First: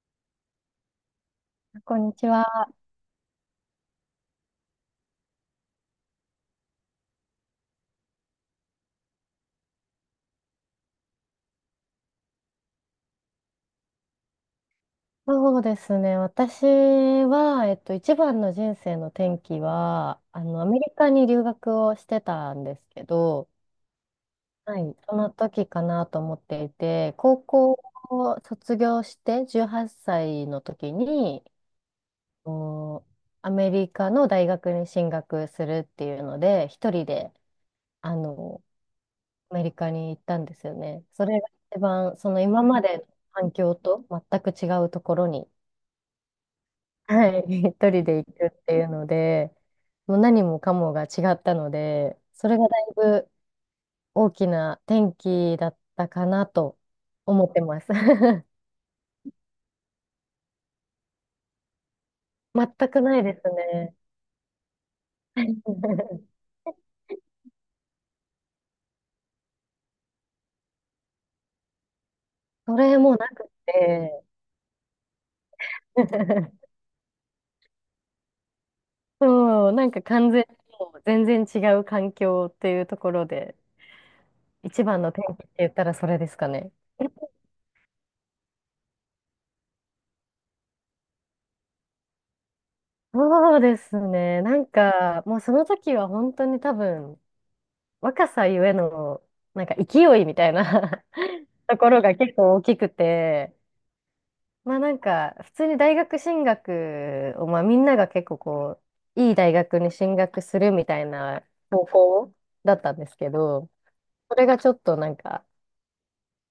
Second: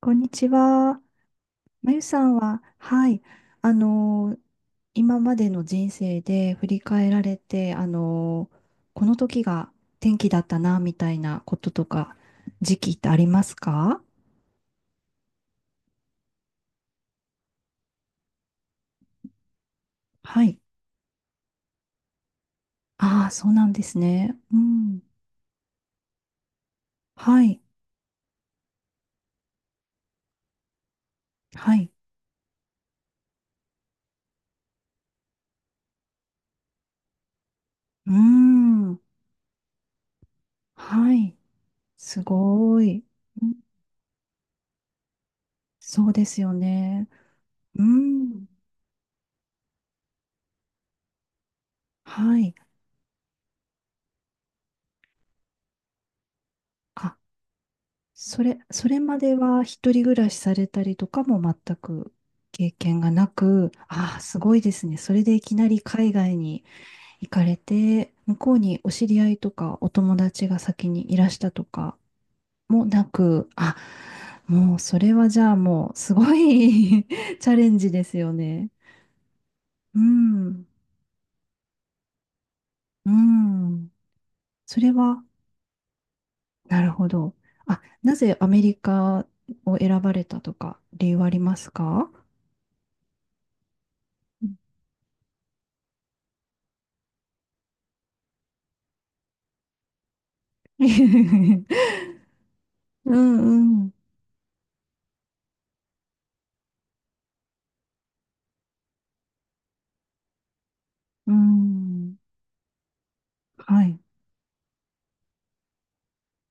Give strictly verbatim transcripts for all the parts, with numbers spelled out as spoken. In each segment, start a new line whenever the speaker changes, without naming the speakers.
こんにちは。ま
こ
ゆ
んに
さ
ち
んは、
は。
はい、あのー今までの人生で振り返られて、あのーこの時が転機だったな、みたいなこととか、時期ってありますか？
そうですね。私は、えっと、一番の人生の転機は、あ
はい。
の、アメリカに留学をしてたんですけ
ああ、そ
ど、
うなんですね。う
はい、
ん。
その時かなと思っていて、高
はい。
校を卒業してじゅうはっさいの時に、
はい。
おアメリカの大学に進学するっていうので、一人で、
うー
あの、
ん。
アメリカに行ったんですよね。
は
そ
い。
れが一番、
す
その今ま
ご
での
い。う
環
ん、
境と全く違うところに、
そうですよね。
はい、一
う
人で行
ん。
くっていうので、もう何もかもが違ったので、
は
そ
い。
れがだいぶ大きな転機だったかなと
あ、
思ってます。
そ れ、それまでは一人暮らしされたりとかも全く経
全
験
く
が
ない
な
です
く、
ね。
ああ、すごいですね。それでいきなり海外 に行かれて、向こうにお知り合いとかお友達が先にいらしたとか
そ
も
れ
な
もなく
く、あ、
て、
もうそれはじゃあもうすご い チャレンジですよね。
そう、なん
う
か完全に
ん、
もう全然違う環境っていうと
う
ころで、
ん。そ
一
れ
番の転
は、
機って言ったらそれですかね。
なるほど。あ、なぜアメリカを選ばれたとか理由はありますか？
そうですね。なんか、もうその時は本当に多分、若さゆえの、なんか勢いみたい
う
な
ん
ところが結構大きくて、
うん。
まあなんか、普通に大学進学を、まあみんなが結構こう、いい大学に進学するみたい
う
な方
ん。
向だったんですけど、
はい。
それがちょっとなんか、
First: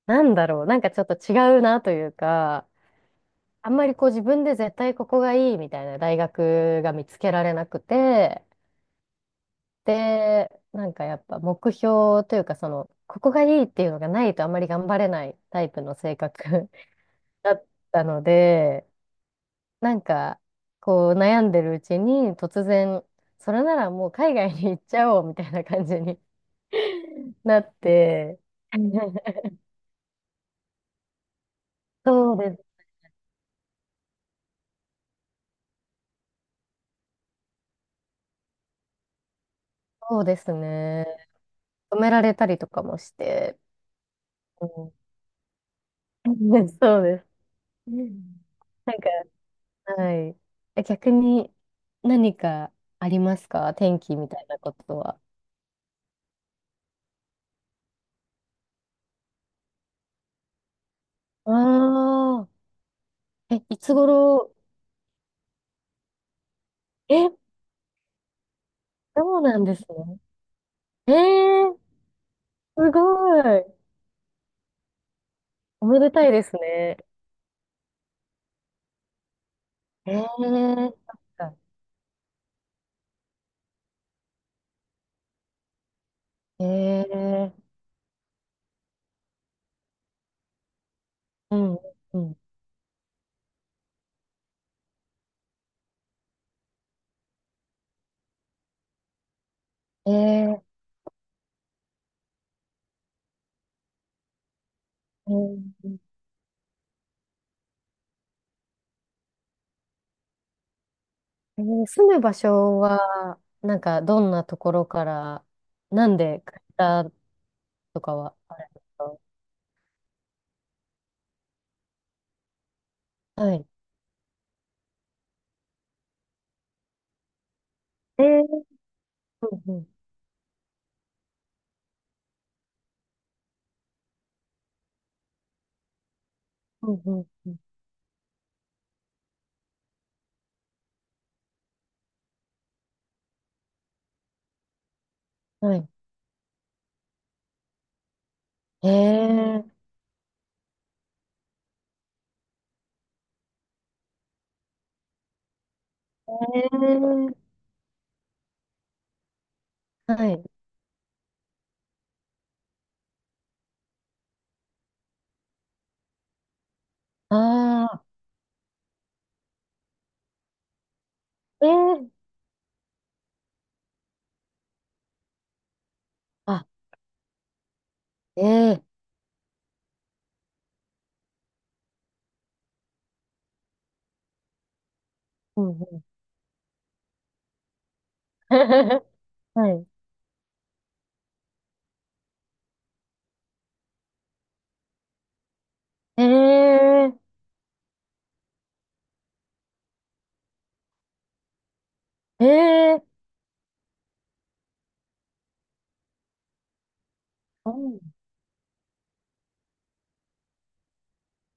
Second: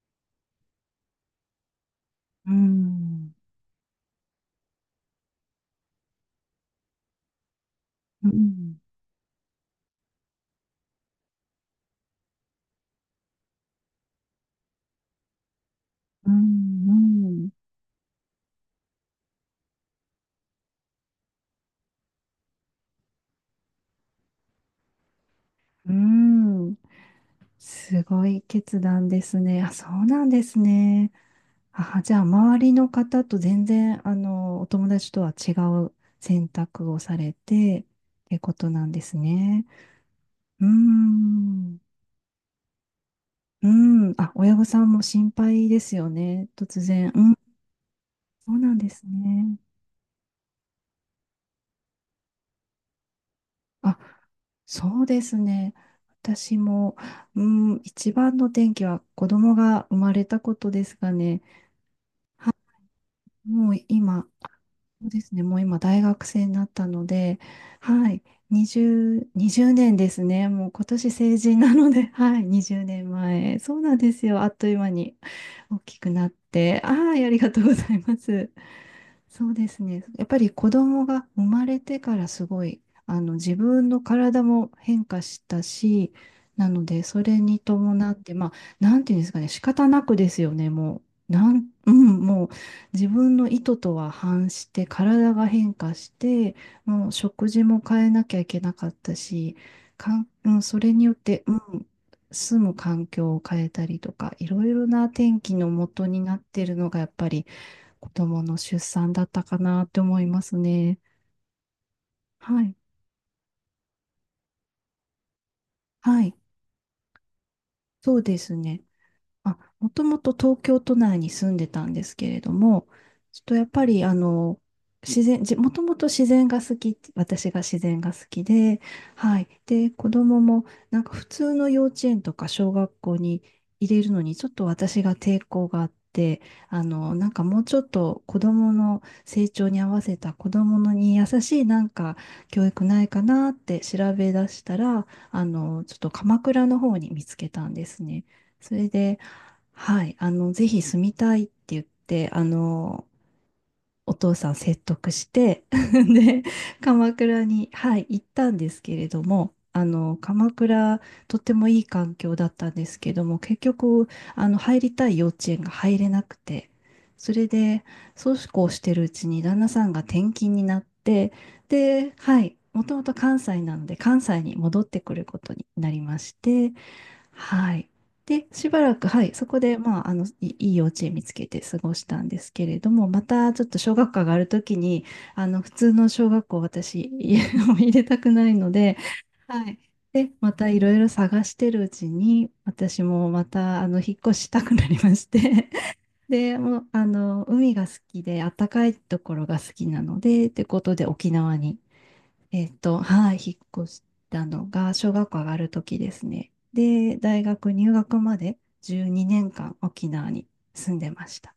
なんだろう、なんかちょっと違うなという
う
か、
ん。
あんまりこう自分で絶対ここがいいみたいな大学が見つけられなく
う
て、
ん。
で、なんかやっぱ目標というか、その、ここがいいっていうのがないとあんまり頑張れないタイプの性
う
格
ん。う ん。
だったので、なんか、こう悩んでるうちに突然、それならもう海外に行っちゃおうみたいな感
う
じに
ん、
なっ
すご
て、
い決断です ね。あ、そうなんですね。あ、じゃあ、
そうで
周り
す、
の方と全然、あの、お友達とは違う選択をされて、ってことなんですね。
そうです
う
ね。
ん。
止められたりとかもして、
うん。あ、親御
う
さん
ん、
も心配ですよね。突
そう
然。
です。
うん。
うん、
そうなんで
なん
す
か、
ね。
はい。え、逆に何かありますか、
あ、
天気みたいなこと
そう
は？
ですね。私も、うん、一番の転機は子供が生まれたことですかね。
ああ、
はい、
え、
もう
いつ
今、
頃。
そうですね。もう今大学生になったの
え、
で、はい、にじゅう、
そうなん
20
です
年で
ね。
すね。もう今年
え
成人な
ー、
ので、はい、20
す
年
ご
前。
い。
そうなんですよ。あっという間に大
お
き
め
く
でた
なっ
いです
て。あ
ね。
あ、ありがとうございます。そうですね。
え
や
ー、
っぱり子
そっ
供が生
か。
まれてからすごい、あの、自分の体も変化したし、
え
なので、それに
ー、
伴って、まあ、なんていうんですかね、仕方なくですよね、もう。な
う
ん、
ん、
う
う
ん、
ん。
も自分の意図とは反して体が変化して、もう食事も変えなきゃいけなかったし、
え
かん、うん、
ー、
それによって、うん、住む環境を変えたりとか、いろいろな
え
天気の
ー
元になってるのがやっぱり子供の出産だったかなって思いますね。
えー住む場
はい。
所は、なんか、どんなところから、なん
はい。
で買ったとか
そう
は
です
あるんで
ね。
すか？
あ、もともと東京都内に住んでたんですけれども、ちょっと
は
やっ
い。
ぱりあの、自然、じ、もともと自然が好き、私が自然が
え
好き
ー、
で、はい。
うん、
で、子供もなんか普通の幼稚園とか小学校に入れるのにちょっと私が抵抗があって、あ
うん、う
の、
ん、うん。
なんか
うん、
もうちょっと子供の成長に合わせた子供のに優しいなんか教育ないかなって調べ出したら、あ
は
の、
い。
ちょっと鎌倉の方に見つけたんですね。それで、
ええ、
はい、あの、ぜひ住みたいって言って、あの、お父さん説得して で、鎌
ええ、
倉に、はい、行ったんですけれども、あ
は
の、
い。
鎌倉、とってもいい環境だったんですけども、結局、あの、入りたい幼稚園が入れなくて、そ
あ
れで、
あ、
そうこうしてるうちに旦那さんが転勤になって、
え
で、
え、
はい、もともと関西なので、関西に戻ってくることになりまし
あ、
て、はい。
え
で、しばら
え、
く、はい、そこで、まあ、あの、いいい幼稚園見つけて過ごしたんですけれども、またちょっと小学科があるときに、あの、
うん、
普通
うん。
の小学校、私、家を 入れたくないので、は
は
い。
い。
で、またいろいろ探してるうちに、私もまた、あの、引っ越したくなりまして、
え
で、もう、あ
え、
の、海が好きで、暖かいところが好きなので、ってことで沖縄にえっと、
ええ、
はい、引っ越したのが小学校上がる時ですね。で、大
う
学入
ん、
学までじゅうにねんかん沖縄に住んでました。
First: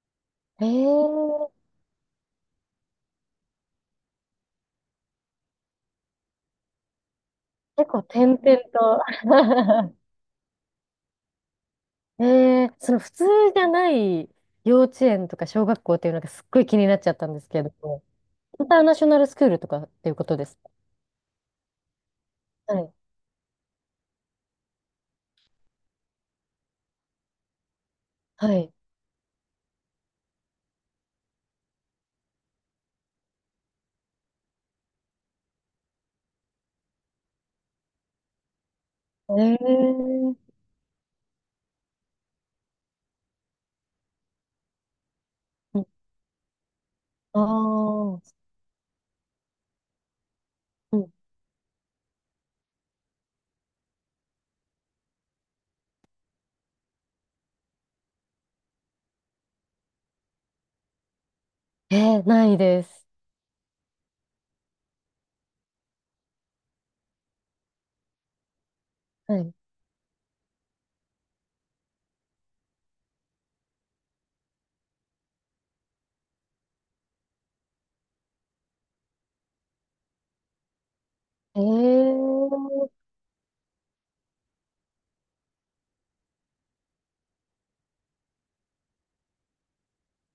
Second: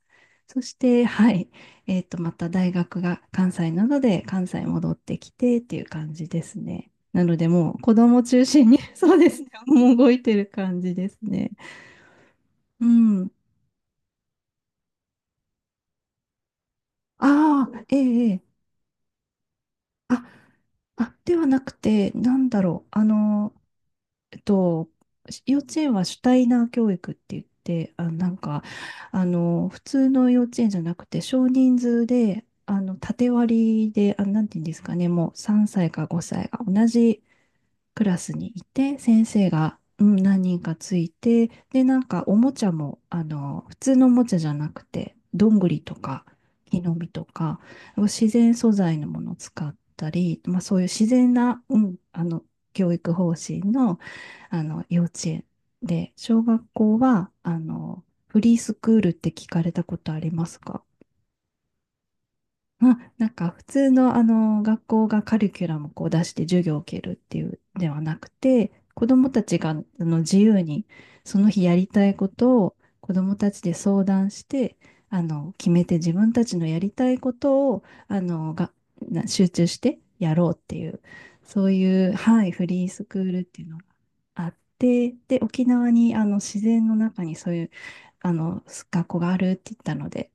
そして、はい、
ええ、
えっと、また大学が関西なので、関西戻ってきてっていう感じですね。なので、もう
結
子
構
供
点
中
々
心に
と。
そうですね、もう動いてる感じですね。
ええ、
う
その普通
ん。
じゃない幼稚園とか小学校っていうのがすっごい気になっちゃったんですけ
あ
れど
あ、え
も、
え、ええ
インターナショナルスクールとかっていうこ
あ、
とですか？
あ、ではなくて、なんだ
は
ろう、
い。
あの、えっと、幼稚園は主体な教育って言って、あ、なん
は
か、
い。
あの、普通の幼稚園じゃなくて、少人数で、あの、縦割りで、あ、なんていうんですかね、もうさんさいかごさいが同じクラスにいて、先生が、うん、
ええ、
何人かついて、で、なんかおもちゃも、あの、普通のおもちゃじゃなくて、どんぐり
うん、
とか、木の実と
あ
か、
あー、
自然素材のものを使ったり、まあ、そういう
う
自
ん、
然な、うん、あの、教育方針の、あの、幼稚園で、小学校は、あの、フリースクールって聞かれたことありますか？
ええ、ないです。
あ、なんか普通のあの学校がカリキュラムをこう出して授業を受けるっていうではなくて、子ども
は
た
い。
ちがあの自由にその日やりたいことを子どもたちで相談して、あの決めて自分たちのやりたいことをあのがな集中してやろうっていう、そういう、はい、フ
ええ、
リースクールっていうのがあって、で、沖縄にあの自然の中にそういうあの学校があるって言ったので、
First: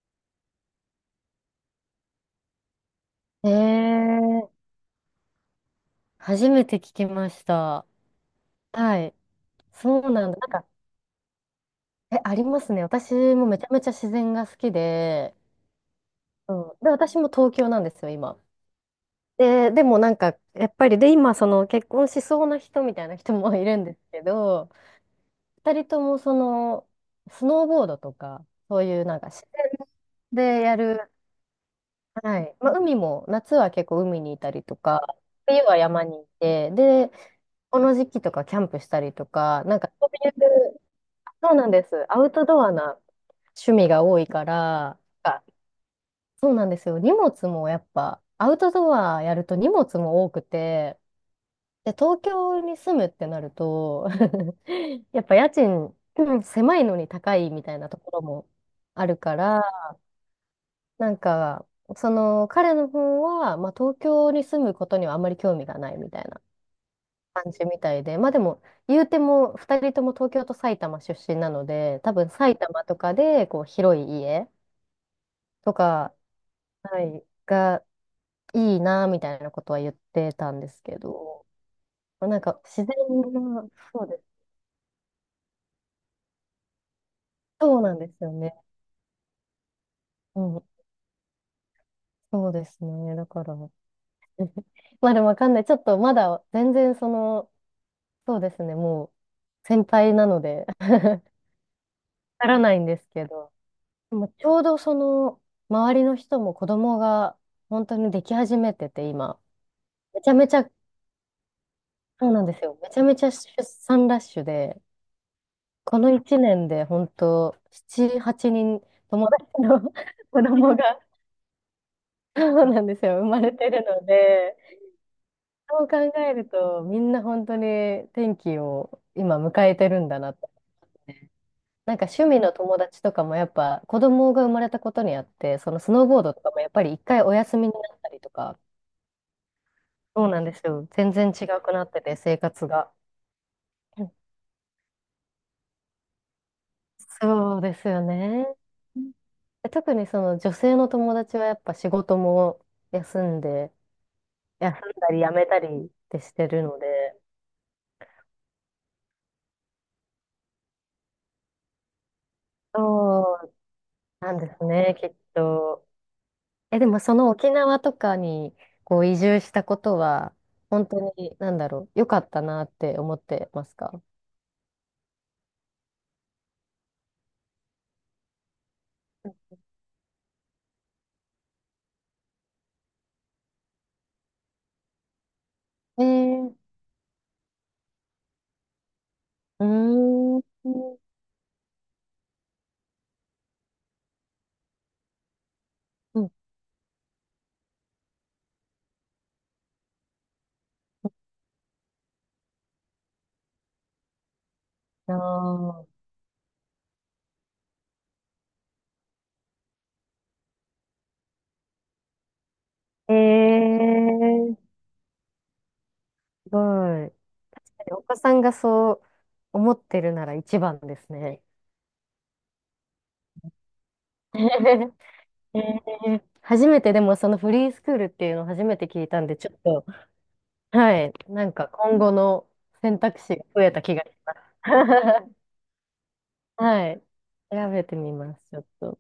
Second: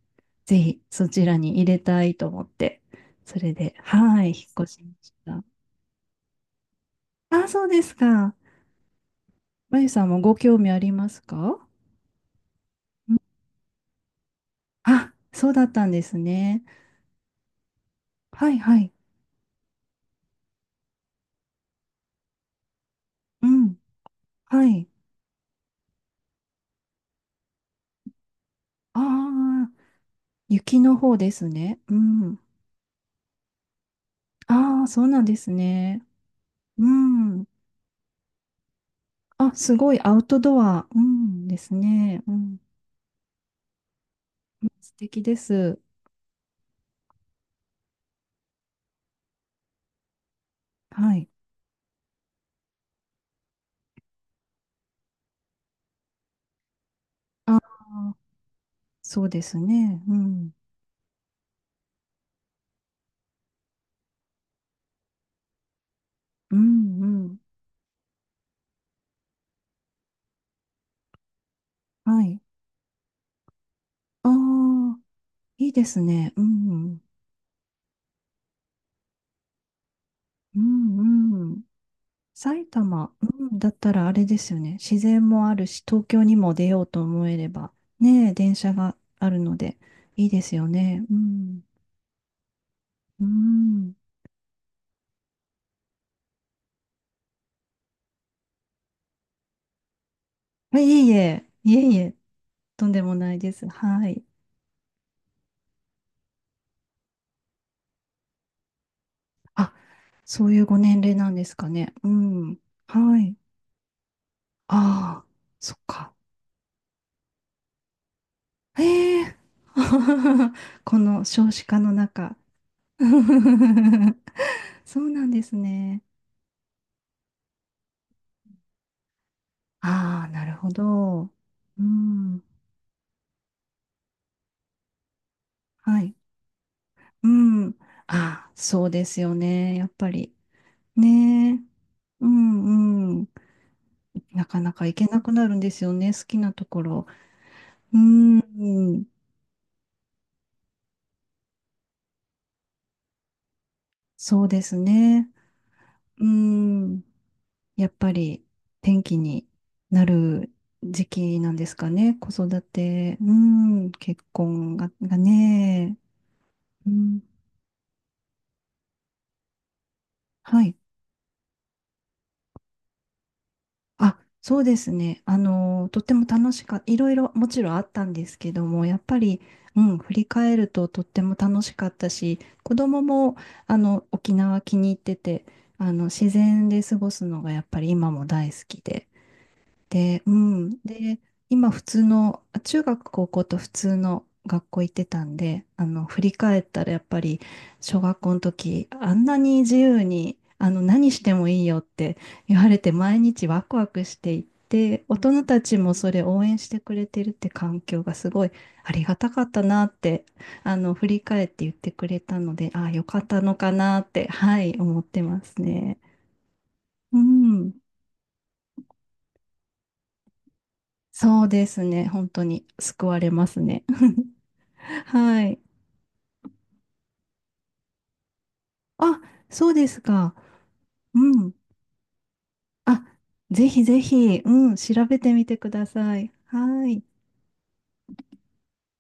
ぜひそちらに入れたいと思って、それで、はい、引
え
っ
え、
越しました。
初めて聞きまし
あ、そうで
た。
すか。
はい。
まゆ
そ
さん
う
も
なん
ご
だ。なん
興
か、
味ありますか？
え、ありますね。私もめちゃめちゃ自然が好き
あ、
で、
そうだったんです
う
ね。
ん。で、私も東京なんですよ、今。
はいはい。
で、でもなんか、やっぱり、で、今、その結婚しそうな人みたいな人
う
もい
ん。
るんですけ
は
ど、
い。
二人とも、その、スノーボードとか、そういうなんか自
ああ、
然でや
雪の
る、
方ですね。うん。
はい。まあ、海も、夏は結構海にいたりと
ああ、
か、
そうなんです
冬は山
ね。
にいて、
う
で、
ん。
この時期とかキャンプしたりと
あ、
か、
す
なんか
ごい
そ
アウ
うい
トド
う、
ア。うん。
そう
で
なん
す
です。ア
ね。
ウ
う
ト
ん。
ドアな趣味が多いか
素
ら、
敵で
あ
す。
そうなんですよ。荷物もやっぱ、アウトドアやると荷物も多くて、
はい。
で、東京に住むってなると やっぱ家賃、うん、狭いのに高い
あ
みたいなとこ
あ、
ろもある
そう
か
です
ら、
ね。うん。
なんか、その彼の方は、まあ、東京に住むことにはあまり興味がないみたいな
うんうん。
感じみたいで、まあでも、言うてもふたりとも東京と埼玉出身なので、多
は
分
い。
埼玉とかでこう広い
あ
家
あ。いい
と
です
か、
ね。うん、
はい、がいいなみたいなことは言ってた
う
んです
ん、
け
うん
ど、
うん。
まあなんか
埼
自
玉、
然
うん、埼玉、うんだ
が、
った
そ
ら
う
あ
で
れ
す。
ですよね。自然もあるし、東京にも出ようと思えれば、
そうなんです
ね
よ
え、
ね。
電車があるので、いい
う
です
ん、
よね。うん、
そうですね。
う
だから、ま
ん。
あでもわかんない。ちょっとまだ全然その、そうですね、もう先輩なので、
あ、いえい え、いえいえ、
わからないん
とん
で
で
す
も
け
ない
ど、
です。は
で
い。
もちょうどその周りの人も子供が本当にでき始めてて今、
あ、
めちゃ
そ
め
う
ち
いう
ゃ、
ご年齢なんですかね。う
そうなんで
ん、
すよ、めちゃめ
は
ちゃ
い。
出産ラッシュで、
ああ、そっ
こ
か。
のいちねんで本当なな、はちにん、
え
友
え
達の 子供
こ
が、
の少子化の中。
そうなんですよ、生まれてるの で、
そうなんです
そう考
ね。
えるとみんな本当に天気を今迎えてるんだ
ああ、
なっ
な
て。
るほど。う
なんか趣味
ん。
の友達とかもやっぱ子供が生まれたことにあって、そのス
は
ノー
い。
ボードとかもやっぱり一回
う
お休みに
ん。
なったりと
ああ、
か、
そうですよね。やっぱ
そう
り。
なんですよ。全然違
ねえ。
くなってて、
う
生活が。
んうん。
うん、
なかなか行けなくなるんですよね。好きなところ。
そうです
う
よね。う
ん。
ん、特にその女性の友達はやっぱ仕事も休んで、
そうで
休
す
んだり
ね。
辞めたりって
う
してるので、
ん。やっぱり天気になる時期なんですかね。子育て。う
そう
ん。結
なんです
婚が、
ね、きっ
が
と。
ね。
え、で
う
もそ
ん。
の沖縄とかにこう移住したことは、
はい。
本当に、なんだろう、良かったなって思ってますか？
あ、そうですね。あの、とっても楽しかった。いろいろもちろんあったんですけども、やっぱり、うん、振り返るととっても楽しかったし、子供も、あの、沖縄気に入ってて、あ
え
の、自
ー、
然で過ごすのがやっぱり今も大好きで、
うー
で、う
ん、う
ん。で、今普通の、あ、中学高校と普通の学校行ってたんで、あの、振
ん、
り返ったらやっぱり小学校の時、あんなに自由に、あの、何してもいいよって言われて毎日ワクワクしていて、大人たち
あ
もそれ応援してくれてるって環境がすごいありがたかったなって、あの、振り返って言ってくれたので、ああ、よ
ー、
かったのか
え
なって、
ー、
はい、思ってますね。
すごい。
うん。
確かにお子さんがそう思ってるなら一番ですね。
そうですね。本当に救われますね。
え
はい。
ー初めてでもそのフリースクールっていうのを初めて聞いた
あ、
んで、ちょっ
そう
と、
ですか。
はい、
う
な
ん。
んか今後の選
あ、
択肢が増
ぜ
えた
ひ
気
ぜ
がします。
ひ、うん、調べて みてください。は
は
い。
い。調べてみます、ちょっと。